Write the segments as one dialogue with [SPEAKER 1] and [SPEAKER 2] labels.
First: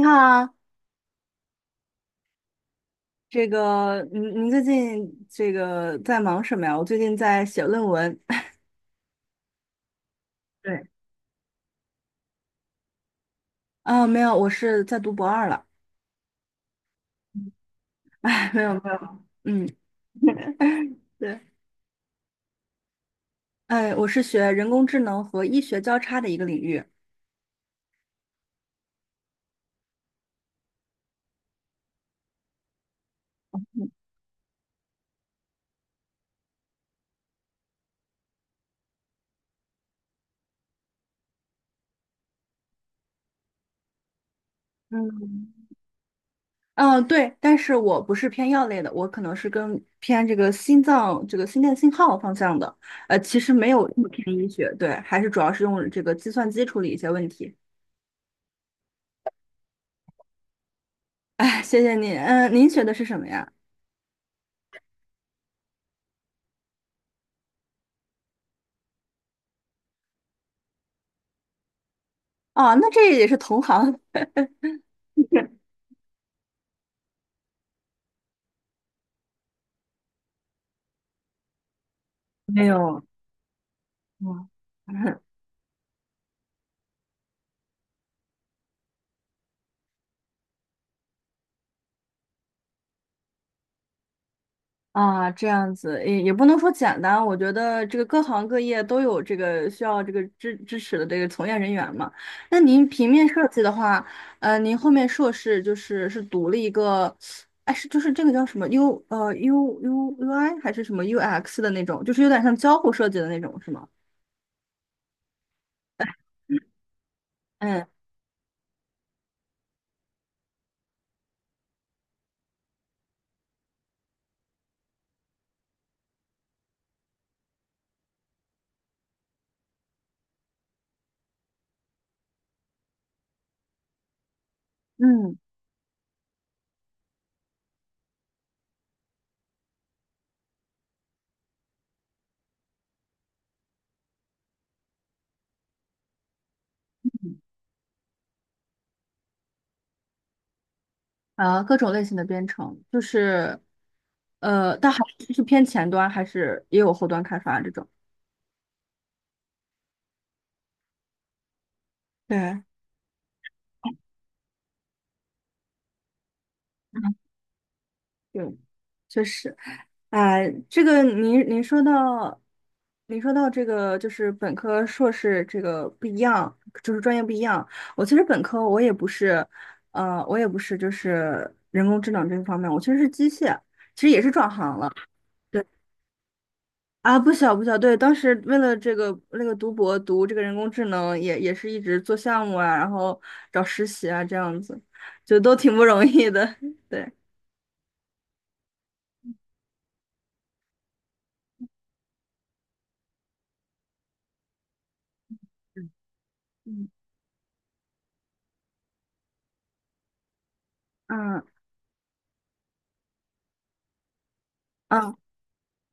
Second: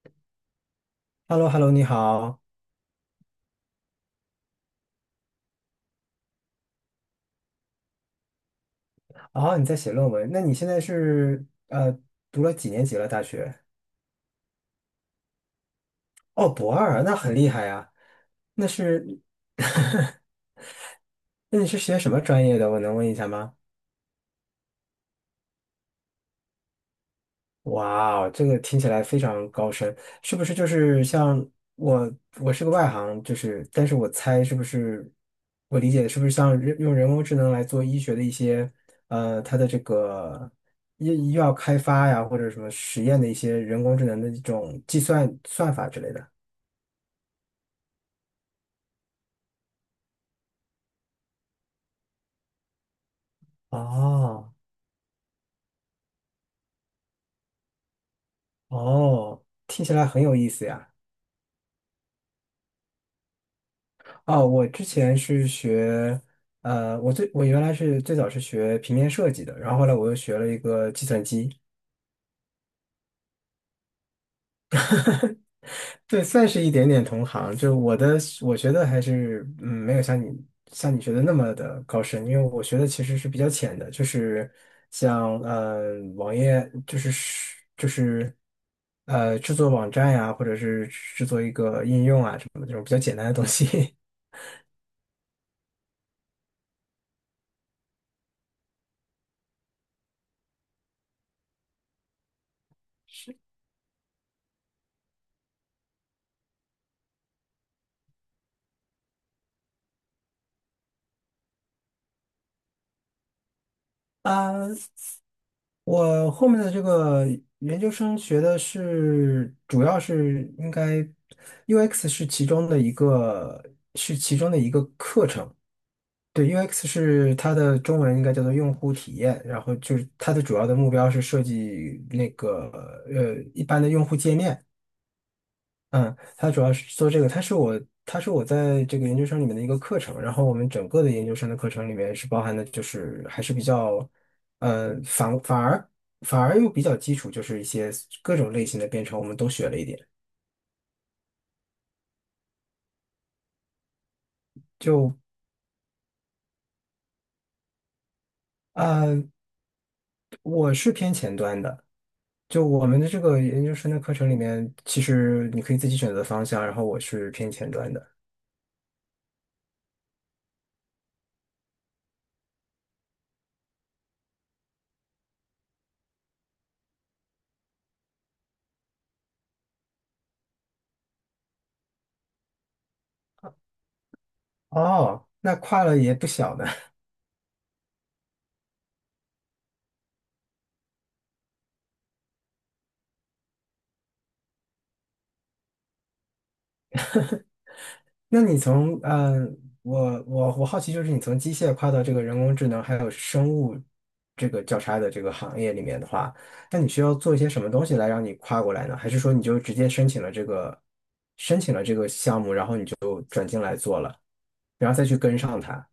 [SPEAKER 1] 你好啊，
[SPEAKER 2] h e l l o h e l l o 你好。
[SPEAKER 1] 这个您最近这个在忙什么呀？我最近在写论文。
[SPEAKER 2] 哦，你在写论文？那你现在
[SPEAKER 1] 对，
[SPEAKER 2] 是读了几年级了？大学？
[SPEAKER 1] 没有，我是在读博二了。
[SPEAKER 2] 哦，博二啊，那很厉害呀。
[SPEAKER 1] 没
[SPEAKER 2] 那
[SPEAKER 1] 有没
[SPEAKER 2] 是，
[SPEAKER 1] 有，嗯，对，
[SPEAKER 2] 那你是学什么专业的？我能问一下吗？
[SPEAKER 1] 哎，我是学人工智能和医学交叉的一个领域。
[SPEAKER 2] 哇哦，这个听起来非常高深，是不是就是像我，我是个外行，但是我猜是不是我理解的是不是像人用人工智能来做医学的一些，它的这个医药开发呀，或者什么实验的一些人工智能的一种计算
[SPEAKER 1] 嗯，
[SPEAKER 2] 算法之类的。
[SPEAKER 1] 嗯，对，但是我不是偏药类的，我可能是跟偏这个心脏这个心电信号方向的。其实没有那么偏医
[SPEAKER 2] 哦
[SPEAKER 1] 学，对，还是主要是用这个计算机处理一些问题。
[SPEAKER 2] 哦，听起来很有意思呀。
[SPEAKER 1] 哎，谢谢你。嗯，您学的是什么呀？
[SPEAKER 2] 哦，我之前是呃，我最我原来是最早是学平面设计的，然后后来我又学了一个计算机。
[SPEAKER 1] 哦，那这也是同行。
[SPEAKER 2] 对，算是一点点同行。就我学的还是没有像你像你学的那么的高深，因为我
[SPEAKER 1] 没
[SPEAKER 2] 学的
[SPEAKER 1] 有，
[SPEAKER 2] 其实是比较浅的，就
[SPEAKER 1] 嗯，
[SPEAKER 2] 是 像网页，就是制作网站呀、或者是制作一个应用啊什么的这种比较简单的东西
[SPEAKER 1] 啊，这样子也不能说简单，我觉得这个各行各业都有这个需要这个支持的这个从业人员嘛。那您平面设计的话，您后面硕士就是读了一个，哎，是就是这个叫什么 U U U U I 还是什么 U X 的那种，就是有点像交互设计的那种，是吗？
[SPEAKER 2] 啊。我后面的这个研
[SPEAKER 1] 嗯
[SPEAKER 2] 究生学的是，主要是应该 UX 是其中的是其中的一个课程。对，UX 是它的中文应该叫做用户体验，然后就是它的主要的目标是设计那个一般的用户界面，
[SPEAKER 1] 嗯，
[SPEAKER 2] 嗯，它主要是做这个，它是我在这个研究生里面的一个课程，然后我们整个的研究生的课程里面是包含的，就是还是比较呃反反而反而又比较基础，就是一些各种类型的编程我们都学了一点，
[SPEAKER 1] 啊，各种类型的编程，就是但还是偏前端还是也有后端开发这种。
[SPEAKER 2] 呃，我是偏前端的。
[SPEAKER 1] 对。
[SPEAKER 2] 就我们的这个研究生的课程里面，其实你可以自己选择方向，然后我是偏前端的。
[SPEAKER 1] 嗯，确实，哎，这个您说到，您说到这个就是本科、硕士这个不一样，就是专业不一样。我其实本科我也不是，我也不是就是人工智能这方面，我其实是机械，其实也是转行了。
[SPEAKER 2] 哦，那
[SPEAKER 1] 对，
[SPEAKER 2] 跨了也不小呢。
[SPEAKER 1] 啊，不小不小，对，当时为了这个那个读博读这个人工智能也，也是一直做项目啊，然后找实习啊，这样子，就都挺不容易的。对，
[SPEAKER 2] 那你从嗯、呃我我我好奇，就是你从机械跨到这个人工智能还有生物这个交叉的这个行业里面的话，那
[SPEAKER 1] 嗯
[SPEAKER 2] 你需要做一些什么东西来让你跨过来呢？还是说你就直接申请了
[SPEAKER 1] 嗯。
[SPEAKER 2] 申请了这个项目，然后你就转进来做了，然后再
[SPEAKER 1] 嗯
[SPEAKER 2] 去跟上它？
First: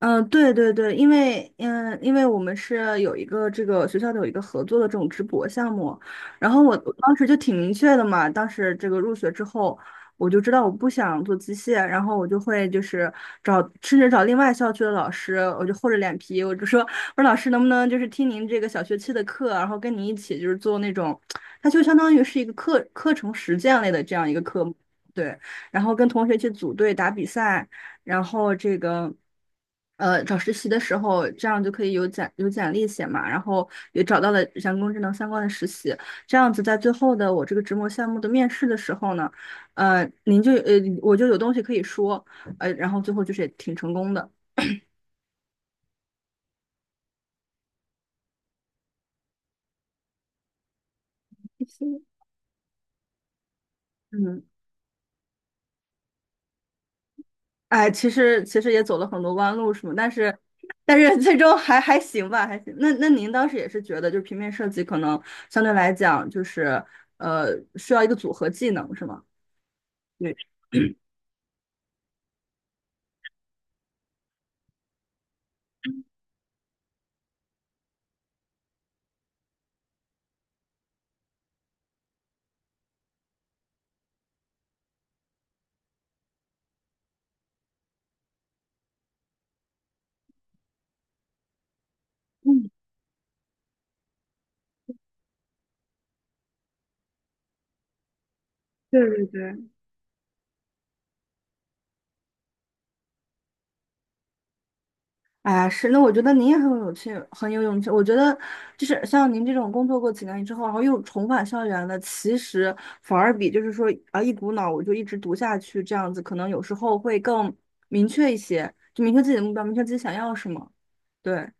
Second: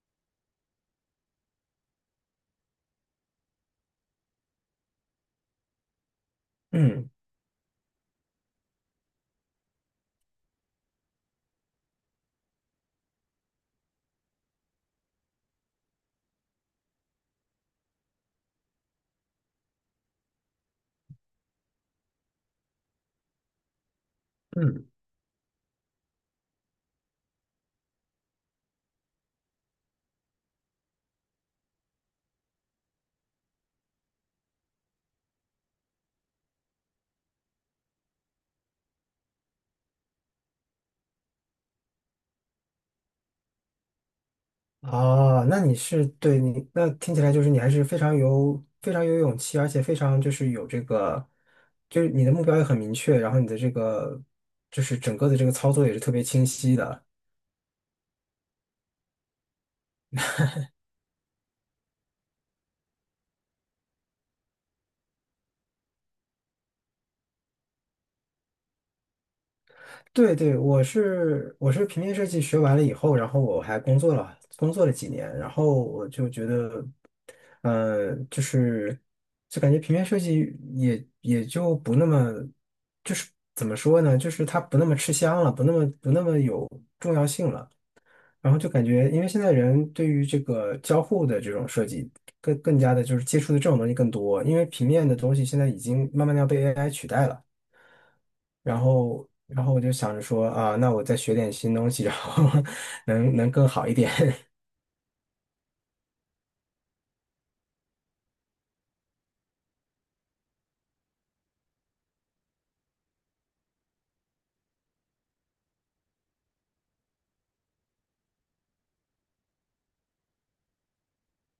[SPEAKER 1] 嗯，对对对，因为嗯，因为我们是有一个这个学校的有一个合作的这种直播项目，然后我
[SPEAKER 2] 嗯
[SPEAKER 1] 当时就挺明确的嘛，当时这个入学之后，我就知道我不想做机械，然后我就会就是找甚至找另外校区的老师，我就厚着脸皮，我就说我说老师能不能就是听您这个小学期的课，然后跟您一起就是做那种，它就相当于是一个课程实践类的这样一个科目，
[SPEAKER 2] 嗯
[SPEAKER 1] 对，然后跟同学去组队打比赛。然后这个找实习的时候，这样就可以有简历写嘛，然后也找到了人工智能相关的实习，这样子在最后的我这个职模项目的面试的时候呢，呃，您就呃我就有东西可以说，然后最后就是也挺成功的
[SPEAKER 2] 哦，那你是对你那听起来就是你还是非常有非常有勇气，而且非常就是有这个，
[SPEAKER 1] 嗯
[SPEAKER 2] 就是你的目标也很明确，然后你的这个
[SPEAKER 1] 嗯，
[SPEAKER 2] 就是整个的这个操作也是特别清晰的。
[SPEAKER 1] 哎，其实也走了很多弯路，什么，但是但是最终还行吧，还行。那那您当时也是觉得，就是平面设计可能相对来讲，就是呃需要一个组合技能，是吗？
[SPEAKER 2] 对
[SPEAKER 1] 对
[SPEAKER 2] 对，我是平面设计学完了以后，然后我还工作了几年，然后我就觉得，呃，就是就感觉平面设计也就不那么，就是怎么说呢，就是它不那么吃香了，不那么有重要性了。然后就感觉，因为现在人对于这个交互的这种设计更
[SPEAKER 1] 嗯，
[SPEAKER 2] 更加的就是接触的这种东西更多，因为平面的东西现在已经慢慢的要被 AI 取代了。
[SPEAKER 1] 对对
[SPEAKER 2] 然
[SPEAKER 1] 对，
[SPEAKER 2] 后我就想着说啊，那我再学点新东西，然后 能更好一点。
[SPEAKER 1] 哎，呀，是，那我觉得您也很有勇气，很有勇气。我觉得就是像您这种工作过几年之后，然后又重返校园的，其实反而比就是说啊一股脑我就一直读下去这样子，可能有时候会更明确一些，就明确自己的目标，明确自己想要什么，对，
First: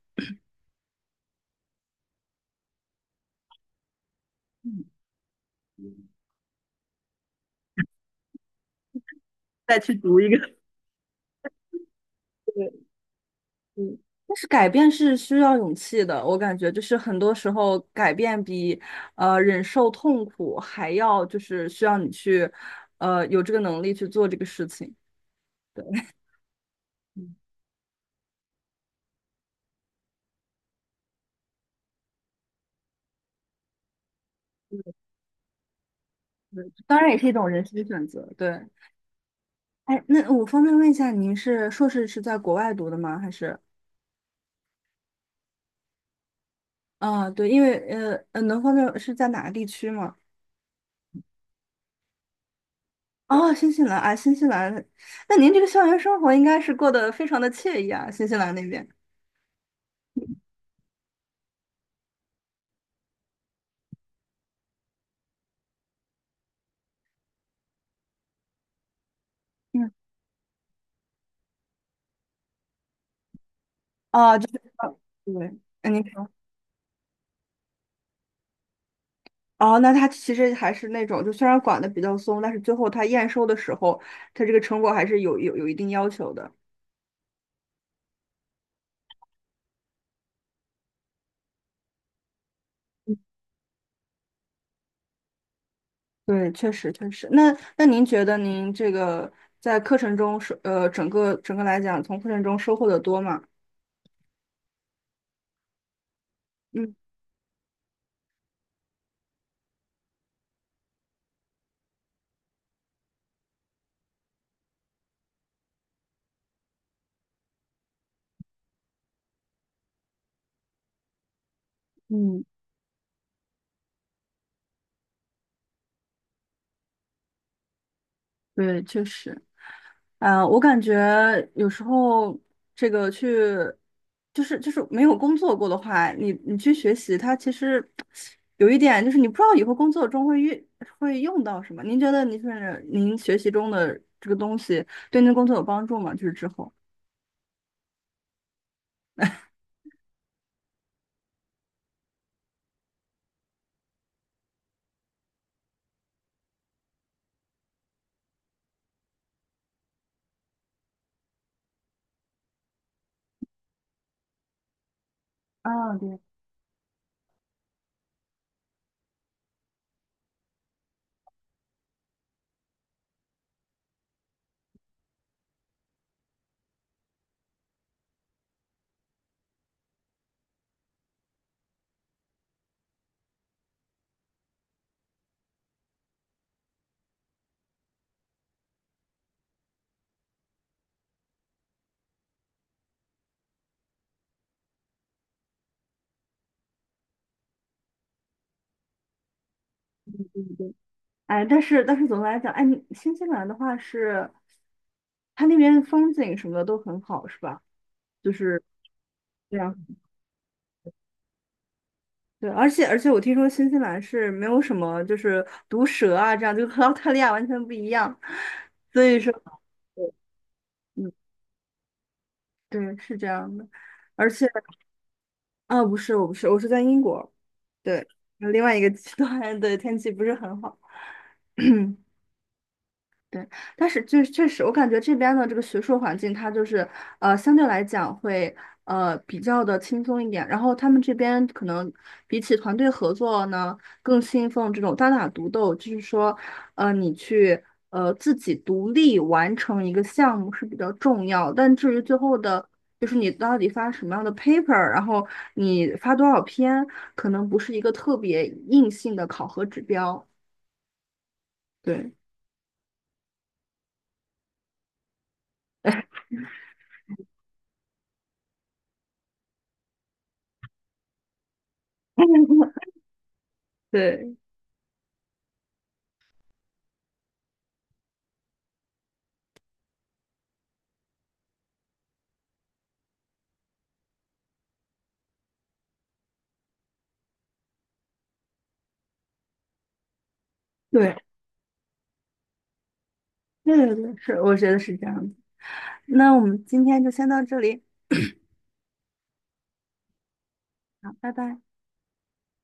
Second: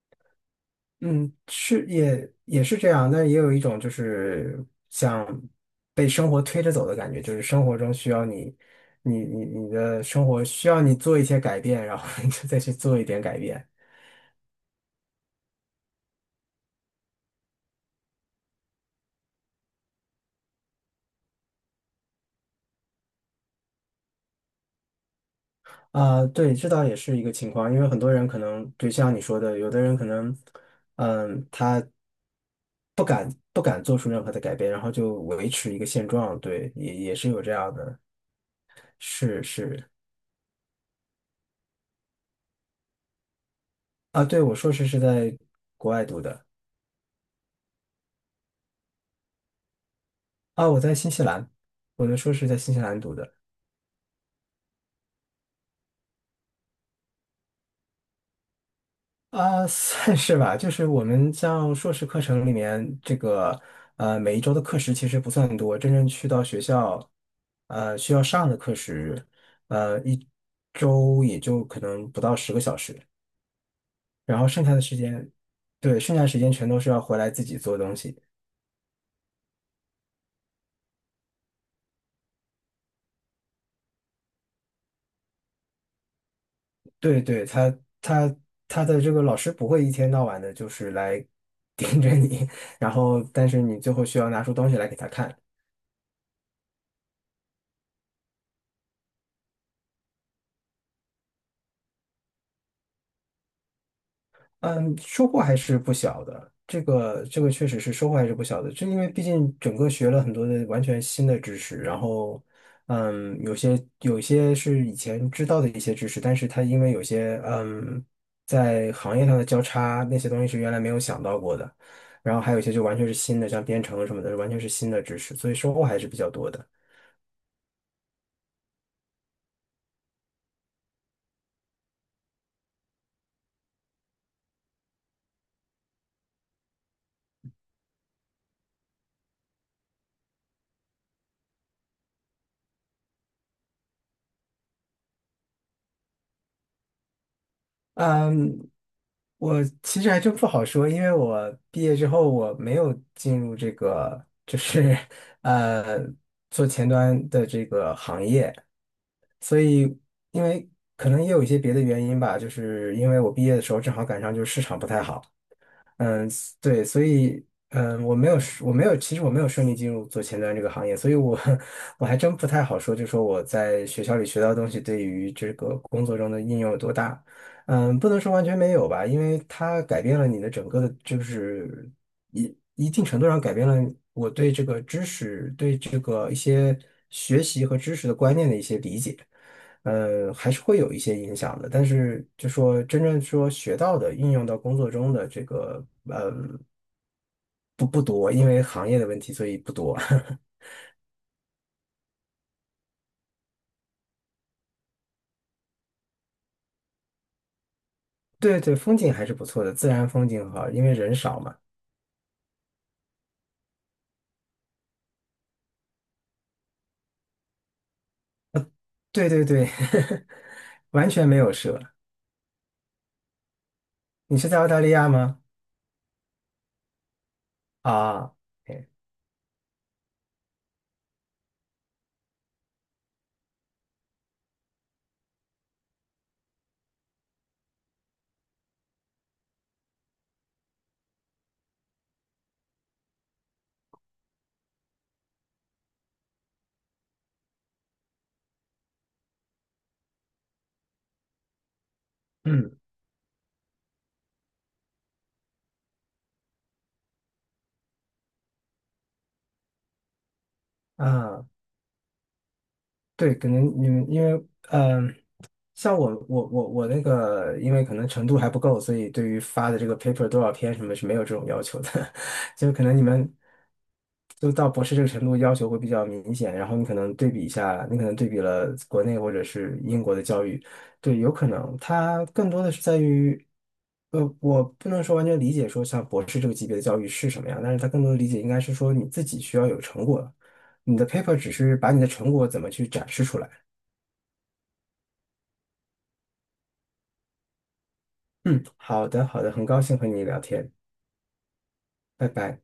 [SPEAKER 2] 嗯，是也是这样，但也有一种就是像被生活推着走的感觉，就是生活中需要你，你你你
[SPEAKER 1] 再去
[SPEAKER 2] 的
[SPEAKER 1] 读
[SPEAKER 2] 生
[SPEAKER 1] 一
[SPEAKER 2] 活
[SPEAKER 1] 个。
[SPEAKER 2] 需要你做一些改变，然后 你就再去 做一点改变。
[SPEAKER 1] 嗯，但是改变是需要勇气的，我感觉就是很多时候改变比忍受痛苦还要就是需要你去有这个能力去做这个事情。对，
[SPEAKER 2] 啊，对，这倒也是一个
[SPEAKER 1] 嗯
[SPEAKER 2] 情况，因为很多人可能，就像你说的，有的人可能他不敢做出任何的改变，然后就维持一个现状，
[SPEAKER 1] 对
[SPEAKER 2] 对，也
[SPEAKER 1] 当然
[SPEAKER 2] 也
[SPEAKER 1] 也是
[SPEAKER 2] 是
[SPEAKER 1] 一
[SPEAKER 2] 有
[SPEAKER 1] 种
[SPEAKER 2] 这
[SPEAKER 1] 人
[SPEAKER 2] 样
[SPEAKER 1] 生
[SPEAKER 2] 的。
[SPEAKER 1] 选择。对，
[SPEAKER 2] 是是
[SPEAKER 1] 哎，那我方便问一下，您是硕士是在国外读的吗？还是
[SPEAKER 2] 啊，对，我硕士是在国外读的
[SPEAKER 1] 啊，对，因为能方便是在哪个地区吗？
[SPEAKER 2] 啊，我在新西兰，我的硕士在新西兰读的
[SPEAKER 1] 哦，新西兰啊，新西兰，那您这个校园生活应该是过得非常的惬意啊，新西兰那边。
[SPEAKER 2] 啊，算是吧。就是我们像硕士课程里面这个每一周的课时其实不算多，真正去到学校需要上的课时，
[SPEAKER 1] 嗯。
[SPEAKER 2] 一周也就可能不到十个小时，
[SPEAKER 1] 啊，
[SPEAKER 2] 然
[SPEAKER 1] 就
[SPEAKER 2] 后
[SPEAKER 1] 是
[SPEAKER 2] 剩下的时间，
[SPEAKER 1] 对，嗯，
[SPEAKER 2] 对，
[SPEAKER 1] 您
[SPEAKER 2] 剩下
[SPEAKER 1] 说
[SPEAKER 2] 的时间全都是要回来自己做东西。
[SPEAKER 1] 哦，那它其实还是那种，就虽然管的比较松，但是最后它验收的时候，它这个成果还是有一定要求的。
[SPEAKER 2] 对对，他他的这个老师不会一天到晚的，就是来 盯着你，然后但是你最后需要拿出东西来给他看。
[SPEAKER 1] 对，确实确实。那那您觉得您这个在课程中整个来讲，从课程中收获的多吗？
[SPEAKER 2] 嗯，收获还是不小的。这
[SPEAKER 1] 嗯
[SPEAKER 2] 个这个确实是收获还是不小的，这因为毕竟整个学了很多的完全新的知识，然后嗯，有些是以前知道的一些知识，但是它因为有些在行业上的交叉，那些东西是原来没有想到过的，然后
[SPEAKER 1] 嗯。
[SPEAKER 2] 还有一些就完全是新的，像编程什么的，完全是新的知识，所以收获还是比较多的。
[SPEAKER 1] 对，确实。啊，我感觉有时候这个去，就是没有工作过的话，你去学习，它其实有一点就是你不知道以后工作中会用到什么。您觉得您是您学习中的这个东西对您的工作有帮助吗？就是之后。
[SPEAKER 2] 嗯，我其实还真不好说，因为我毕业之后我没有进入这个，就是 呃做前端的这个行业，所以因为可能也有一些别的原因吧，就是因为我毕业的时候正好赶上就是市场不太好，
[SPEAKER 1] 啊，对。
[SPEAKER 2] 嗯，对，所以嗯，我没有顺我没有，其实我没有顺利进入做前端这个行业，所以我 我还真不太好说，就说我在学校里学到的东西对于这个工作中的应用有多大。嗯，不能说完全没有吧，因为它改变了你的整个的，就是一定程度上改变了我对这个知识、对这个一些学习和知识的观念的一些理解。呃，还是会有一些影响的。但是就说真正说学到的、应用到工作中的这个不多，因为行业的问题，所以不多。
[SPEAKER 1] 哎，但是但是总的来讲，哎，你新西兰的话是，它那边风景什么的都很好，是吧？就
[SPEAKER 2] 对
[SPEAKER 1] 是。
[SPEAKER 2] 对，风景还是不
[SPEAKER 1] 这
[SPEAKER 2] 错的，
[SPEAKER 1] 样。
[SPEAKER 2] 自然风景好，因为人少嘛。
[SPEAKER 1] 对，而且我听说新西兰是没有什么就是毒蛇啊，这样就和 澳大利亚完全不一样，所以
[SPEAKER 2] 对
[SPEAKER 1] 说，
[SPEAKER 2] 对对，完
[SPEAKER 1] 嗯，
[SPEAKER 2] 全没有蛇。
[SPEAKER 1] 对，是这样的。而
[SPEAKER 2] 你
[SPEAKER 1] 且
[SPEAKER 2] 是在澳大利亚吗？
[SPEAKER 1] 啊，不是，我不是，我是在英国，对，
[SPEAKER 2] 啊，
[SPEAKER 1] 另外一
[SPEAKER 2] 对，
[SPEAKER 1] 个极端的天气不是很好。对，但是就确实，我感觉这边的这个学术环境，它就是相对来讲会比较的轻松一点。然后他们这边可能比起团队合作呢，更信奉这种单打独斗，就是说，你去自己独立完成一个项目是比较重要。但至于最后的，
[SPEAKER 2] 嗯
[SPEAKER 1] 就是你到底发什么样的 paper，然后你发多少篇，可能不是一个特别硬性的考核指标。
[SPEAKER 2] 啊。
[SPEAKER 1] 对，
[SPEAKER 2] 对，可能你们因为嗯、呃像我那个，因为可能程度还不够，所以对于发的这个 paper 多少篇什么是没有这种要求的，就可能 你们
[SPEAKER 1] 对
[SPEAKER 2] 就到博士这个程度要求会比较明显，然后你可能对比一下，你可能对比了国内或者是英国的教育，对，有可能它更多的是在于，呃，我不能说完全理解说像博士这个级别的教育是什么样，但是它更多的理解应该是说你自己需要有成果，你的
[SPEAKER 1] 对。
[SPEAKER 2] paper 只是把你的成果怎么去展示出来。
[SPEAKER 1] 对对对，是，我觉得是这样的。那我们今天就先到这里，
[SPEAKER 2] 嗯，好的，好的，很高兴和你聊天，
[SPEAKER 1] 好，拜拜。
[SPEAKER 2] 拜拜。